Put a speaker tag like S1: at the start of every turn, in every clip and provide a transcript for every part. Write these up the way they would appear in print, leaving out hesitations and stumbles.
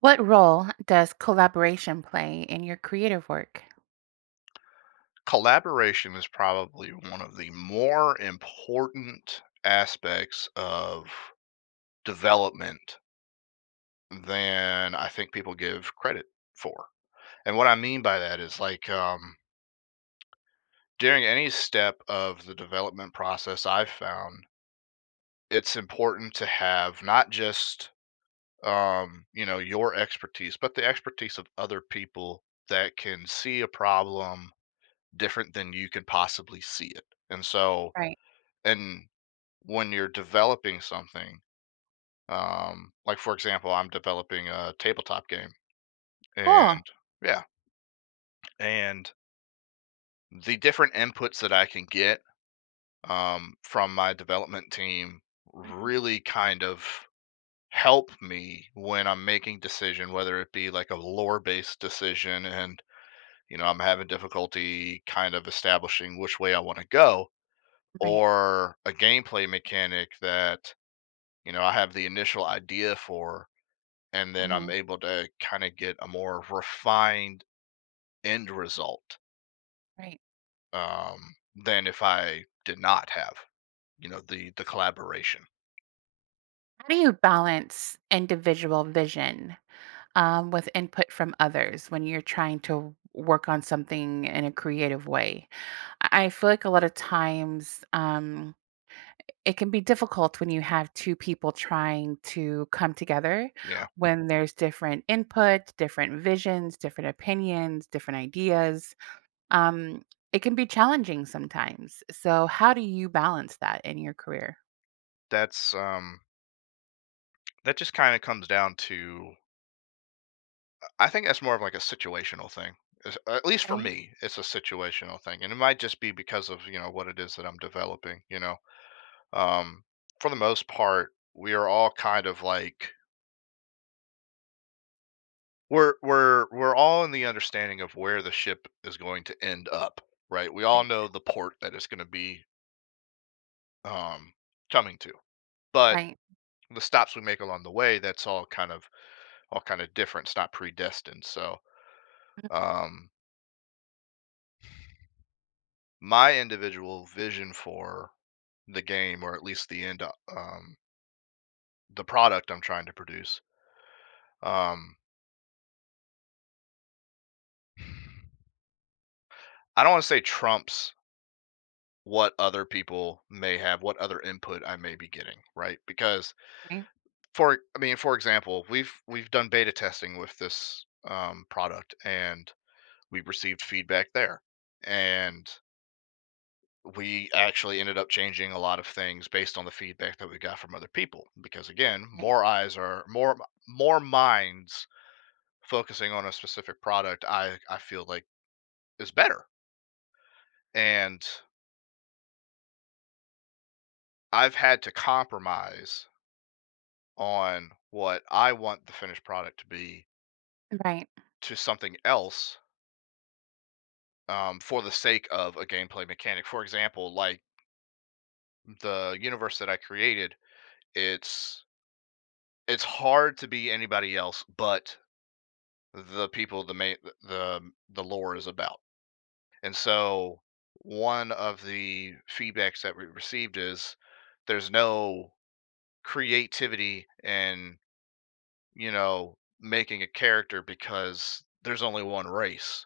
S1: What role does collaboration play in your creative work?
S2: Collaboration is probably one of the more important aspects of development than I think people give credit for. And what I mean by that is during any step of the development process, I've found it's important to have not just your expertise, but the expertise of other people that can see a problem different than you can possibly see it. And so,
S1: Right.
S2: and when you're developing something, like for example, I'm developing a tabletop game,
S1: Cool.
S2: and yeah, and the different inputs that I can get from my development team
S1: Mhm.
S2: really kind of help me when I'm making decision, whether it be like a lore based decision, and I'm having difficulty kind of establishing which way I want to go,
S1: Right.
S2: or a gameplay mechanic that I have the initial idea for, and then I'm
S1: Mhm.
S2: able to kind of get a more refined end result
S1: Right.
S2: um, than if I did not have, the collaboration.
S1: How do you balance individual vision with input from others when you're trying to work on something in a creative way? I feel like a lot of times it can be difficult when you have two people trying to come together
S2: Yeah,
S1: when there's different input, different visions, different opinions, different ideas, um, it can be challenging sometimes. So how do you balance that in your career?
S2: that's um, that just kind of comes down to. I think that's more of like a situational thing. At least for
S1: Right,
S2: me, it's a situational thing, and it might just be because of what it is that I'm developing. Um, for the most part, we are all kind of like we're all in the understanding of where the ship is going to end up, right? We all
S1: right,
S2: know the port that it's going to be um, coming to, but
S1: right,
S2: the stops we make along the way, that's all kind of different. It's not predestined. So um, my individual vision for the game, or at least the end, the product I'm trying to produce, um, I don't want to say trumps what other people may have, what other input I may be getting, right? Because
S1: right,
S2: for I mean, for example, we've done beta testing with this product, and we received feedback there, and we actually ended up changing a lot of things based on the feedback that we got from other people. Because again,
S1: right,
S2: more eyes are more minds focusing on a specific product. I feel like is better, and I've had to compromise on what I want the finished product to be
S1: right,
S2: to something else for the sake of a gameplay mechanic. For example, like the universe that I created, it's it's hard to be anybody else but the people the main the the lore is about. And so one of the feedbacks that we received is there's no creativity in making a character because there's only one race.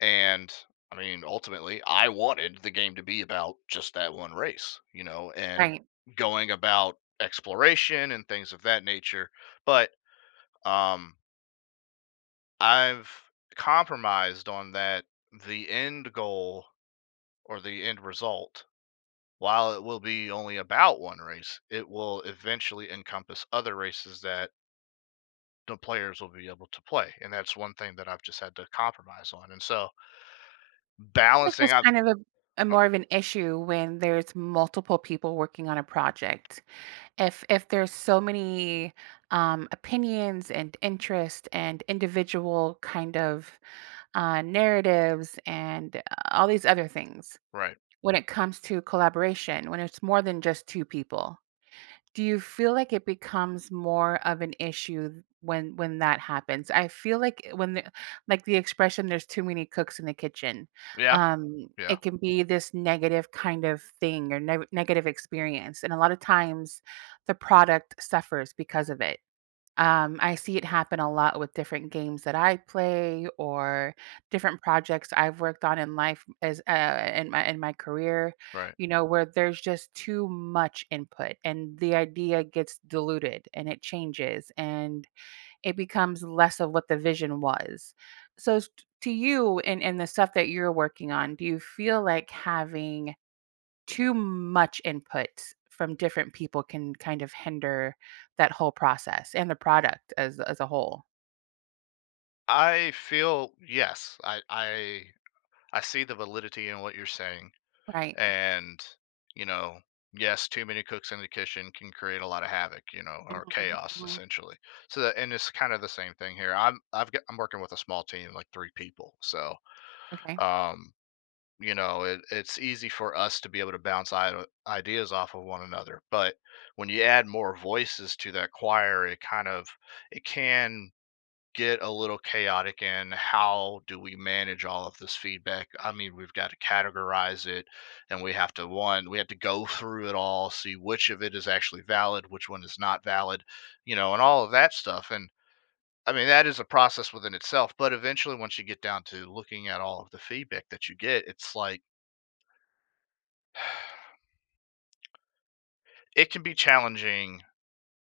S2: And I mean, ultimately, I wanted the game to be about just that one race, you know, and
S1: right.
S2: going about exploration and things of that nature. But um, I've compromised on that, the end goal or the end result, while it will be only about one race, it will eventually encompass other races that the players will be able to play. And that's one thing that I've just had to compromise on. And so
S1: I feel like
S2: balancing
S1: there's
S2: out,
S1: kind of a more of an issue when there's multiple people working on a project. If there's so many opinions and interest and individual kind of narratives and all these other things
S2: right.
S1: when it comes to collaboration, when it's more than just two people. Do you feel like it becomes more of an issue when that happens? I feel like when like the expression "there's too many cooks in the kitchen,"
S2: Yeah. Yeah.
S1: it can be this negative kind of thing or negative experience, and a lot of times the product suffers because of it. I see it happen a lot with different games that I play or different projects I've worked on in life as in my career,
S2: Right.
S1: you know, where there's just too much input and the idea gets diluted and it changes and it becomes less of what the vision was. So to you and the stuff that you're working on, do you feel like having too much input from different people can kind of hinder that whole process and the product as a whole.
S2: I feel yes. I I see the validity in what you're saying,
S1: Right.
S2: and you know, yes, too many cooks in the kitchen can create a lot of havoc, you know,
S1: Mhm,
S2: or chaos
S1: mhm.
S2: essentially. So, that, and it's kind of the same thing here. I've got, I'm working with a small team, like three people, so
S1: Okay,
S2: um, you know, it's easy for us to be able to bounce ideas off of one another. But when you add more voices to that choir, it kind of it can get a little chaotic in how do we manage all of this feedback. I mean, we've got to categorize it, and we have to, one, we have to go through it all, see which of it is actually valid, which one is not valid, you know, and all of that stuff. And I mean that is a process within itself, but eventually, once you get down to looking at all of the feedback that you get, it's like it can be challenging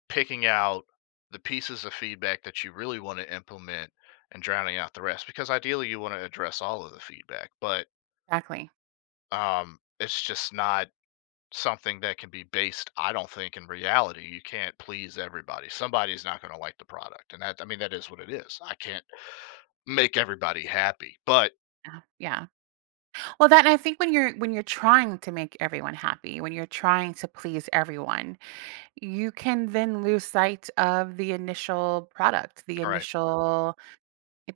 S2: picking out the pieces of feedback that you really want to implement and drowning out the rest, because ideally you want to address all of the feedback, but
S1: exactly.
S2: it's just not something that can be based. I don't think in reality you can't please everybody. Somebody's not going to like the product, and that, I mean, that is what it is. I can't make everybody happy, but
S1: Yeah, yeah. Well, that I think when you're trying to make everyone happy, when you're trying to please everyone, you can then lose sight of the initial product, the
S2: all right.
S1: initial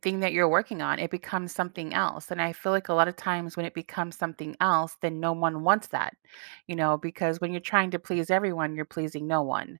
S1: thing that you're working on, it becomes something else. And I feel like a lot of times when it becomes something else, then no one wants that, you know, because when you're trying to please everyone, you're pleasing no one.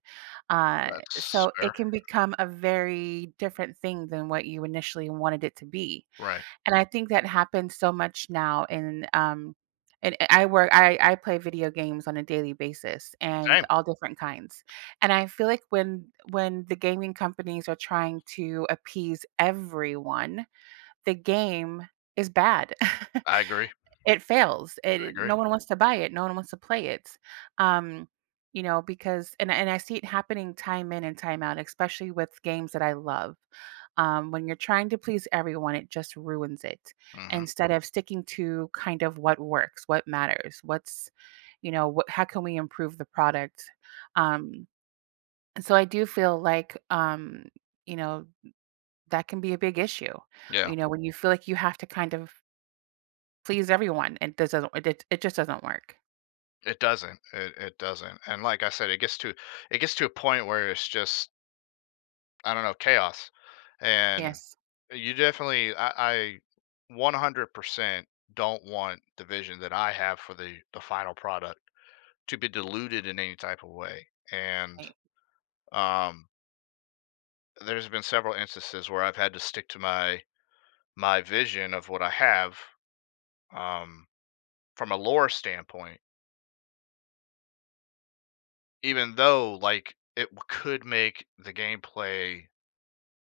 S1: Uh,
S2: That's
S1: so
S2: fair.
S1: it can become a very different thing than what you initially wanted it to be.
S2: Right.
S1: And I think that happens so much now. And I work I play video games on a daily basis and
S2: Same.
S1: all different kinds. And I feel like when the gaming companies are trying to appease everyone, the game is bad.
S2: I agree. I
S1: It fails. It
S2: agree.
S1: No one wants to buy it. No one wants to play it. Um, you know, because and I see it happening time in and time out, especially with games that I love. When you're trying to please everyone, it just ruins it.
S2: Hmm.
S1: Instead of sticking to kind of what works, what matters, you know, what how can we improve the product? Um, so I do feel like, you know, that can be a big issue.
S2: Yeah,
S1: You know, when you feel like you have to kind of please everyone. It just doesn't work.
S2: it doesn't, it doesn't. And like I said, it gets to, it gets to a point where it's just, I don't know, chaos. And
S1: Yes.
S2: you definitely, I 100% don't want the vision that I have for the final product to be diluted in any type of way. And
S1: Right.
S2: um, there's been several instances where I've had to stick to my vision of what I have um, from a lore standpoint, even though like could make the gameplay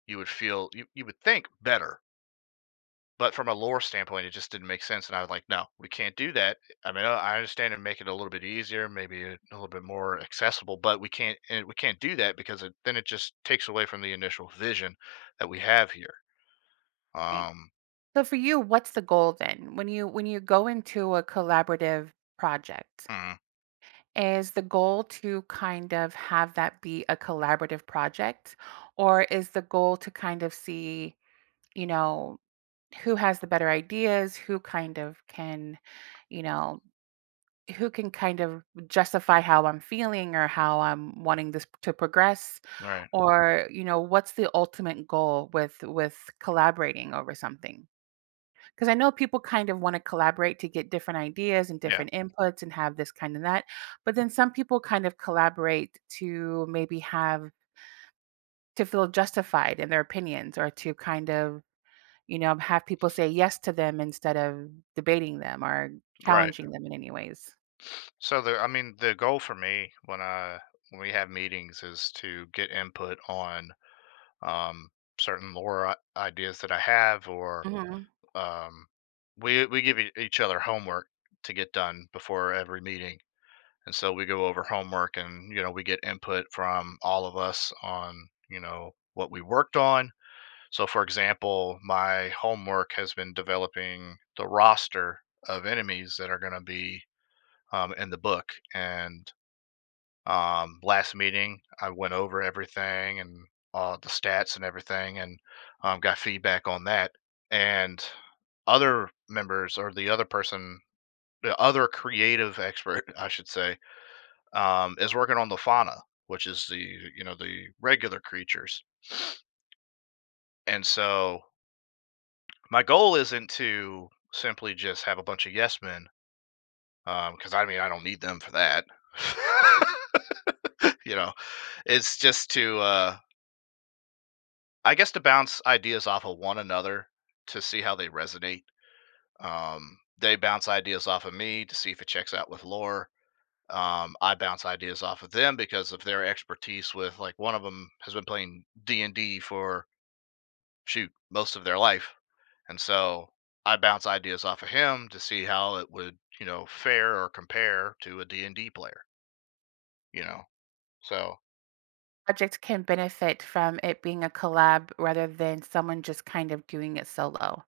S2: you would feel, you would think better. But from a lore standpoint, it just didn't make sense, and I was like, "No, we can't do that." I mean, I understand, and make it a little bit easier, maybe a little bit more accessible, but we can't, and we can't do that because it, then it just takes away from the initial vision that we have here.
S1: Right.
S2: Um,
S1: So for you, what's the goal then? When you go into a collaborative project,
S2: mm,
S1: is the goal to kind of have that be a collaborative project? Or is the goal to kind of see, you know, who has the better ideas, who kind of can, you know, who can kind of justify how I'm feeling or how I'm wanting this to progress
S2: right,
S1: or you know what's the ultimate goal with collaborating over something because I know people kind of want to collaborate to get different ideas and
S2: yeah,
S1: different inputs and have this kind of that, but then some people kind of collaborate to maybe have to feel justified in their opinions or to kind of you know have people say yes to them instead of debating them or
S2: right.
S1: challenging them in any ways.
S2: So the, I mean, the goal for me when I, when we have meetings is to get input on um, certain lore ideas that I have, or
S1: Mhm.
S2: Um, we give each other homework to get done before every meeting, and so we go over homework, and you know we get input from all of us on you know what we worked on. So, for example, my homework has been developing the roster of enemies that are going to be in the book, and last meeting, I went over everything and the stats and everything, and got feedback on that. And other members, or the other person, the other creative expert, I should say, is working on the fauna, which is the you know the regular creatures. And so my goal isn't to simply just have a bunch of yes men, because I mean I don't need them for that. You know, it's just to I guess to bounce ideas off of one another to see how they resonate. They bounce ideas off of me to see if it checks out with lore. I bounce ideas off of them because of their expertise with, like, one of them has been playing D and D for shoot most of their life, and so I bounce ideas off of him to see how it would you know fare or compare to a D and D player. You know, so
S1: Project can benefit from it being a collab rather than someone just kind of doing it solo?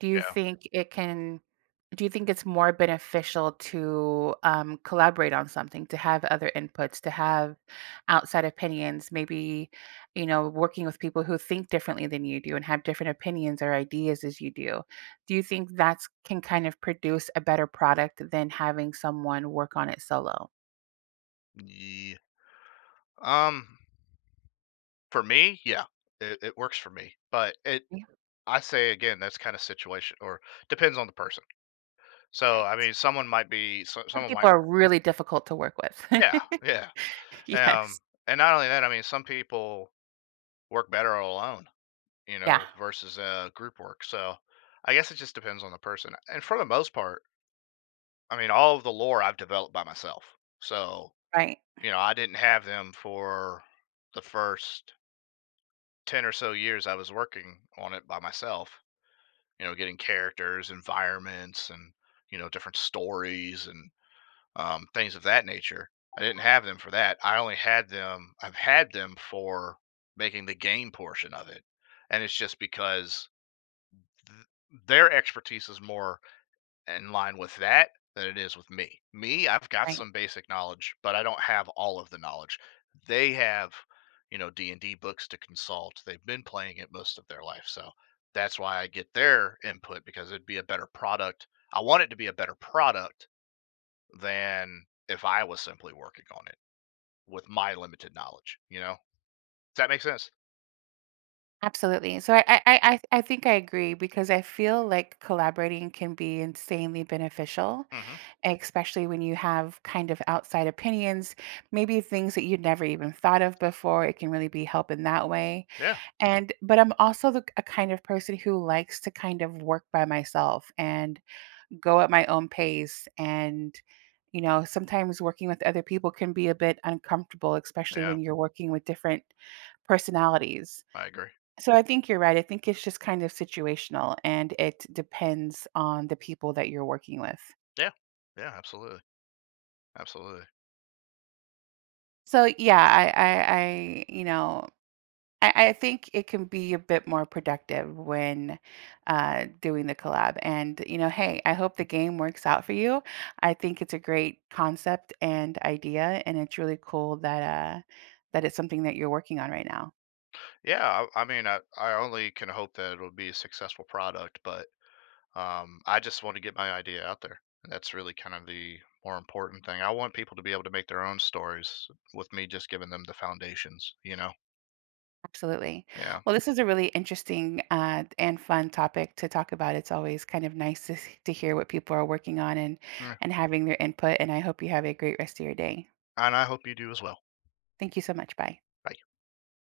S1: Do you
S2: yeah.
S1: think it can, do you think it's more beneficial to collaborate on something, to have other inputs, to have outside opinions, maybe, you know, working with people who think differently than you do and have different opinions or ideas as you do? Do you think that's can kind of produce a better product than having someone work on it solo?
S2: Ye- um, for me, yeah, it works for me, but it,
S1: Yeah.
S2: I say again, that's kind of situation, or depends on the person. So I
S1: Right.
S2: mean,
S1: Some
S2: someone might,
S1: people are really difficult to work with.
S2: yeah. Yeah. Um,
S1: Yes.
S2: and not only that, I mean, some people work better alone, you
S1: Yeah,
S2: know, versus group work. So I guess it just depends on the person. And for the most part, I mean, all of the lore I've developed by myself. So
S1: right,
S2: you know, I didn't have them for the first 10 or so years. I was working on it by myself, you know, getting characters, environments, and you know different stories and things of that nature. I didn't have them for that. I only had them. I've had them for making the game portion of it, and it's just because their expertise is more in line with that than it is with me. Me, I've got
S1: right.
S2: some basic knowledge, but I don't have all of the knowledge. They have, you know, D and D books to consult. They've been playing it most of their life, so that's why I get their input, because it'd be a better product. I want it to be a better product than if I was simply working on it with my limited knowledge, you know? Does that make sense?
S1: Absolutely. So I think I agree because I feel like collaborating can be insanely beneficial,
S2: Hmm.
S1: especially when you have kind of outside opinions, maybe things that you'd never even thought of before. It can really be help in that way.
S2: Yeah.
S1: And but I'm also the a kind of person who likes to kind of work by myself and go at my own pace, and you know sometimes working with other people can be a bit uncomfortable, especially
S2: Yeah.
S1: when you're working with different personalities.
S2: I agree.
S1: So I think you're right, I think it's just kind of situational and it depends on the people that you're working with.
S2: Yeah. Yeah. Absolutely. Absolutely.
S1: So yeah, I you know I think it can be a bit more productive when, doing the collab, and, you know, hey, I hope the game works out for you. I think it's a great concept and idea, and it's really cool that, that it's something that you're working on right now.
S2: Yeah. I mean, I only can hope that it'll be a successful product, but I just want to get my idea out there. That's really kind of the more important thing. I want people to be able to make their own stories with me just giving them the foundations, you know?
S1: Absolutely.
S2: Yeah.
S1: Well, this is a really interesting, and fun topic to talk about. It's always kind of nice to s to hear what people are working on and
S2: Yeah.
S1: having their input, and I hope you have a great rest of your day.
S2: And I hope you do as well.
S1: Thank you so much, bye.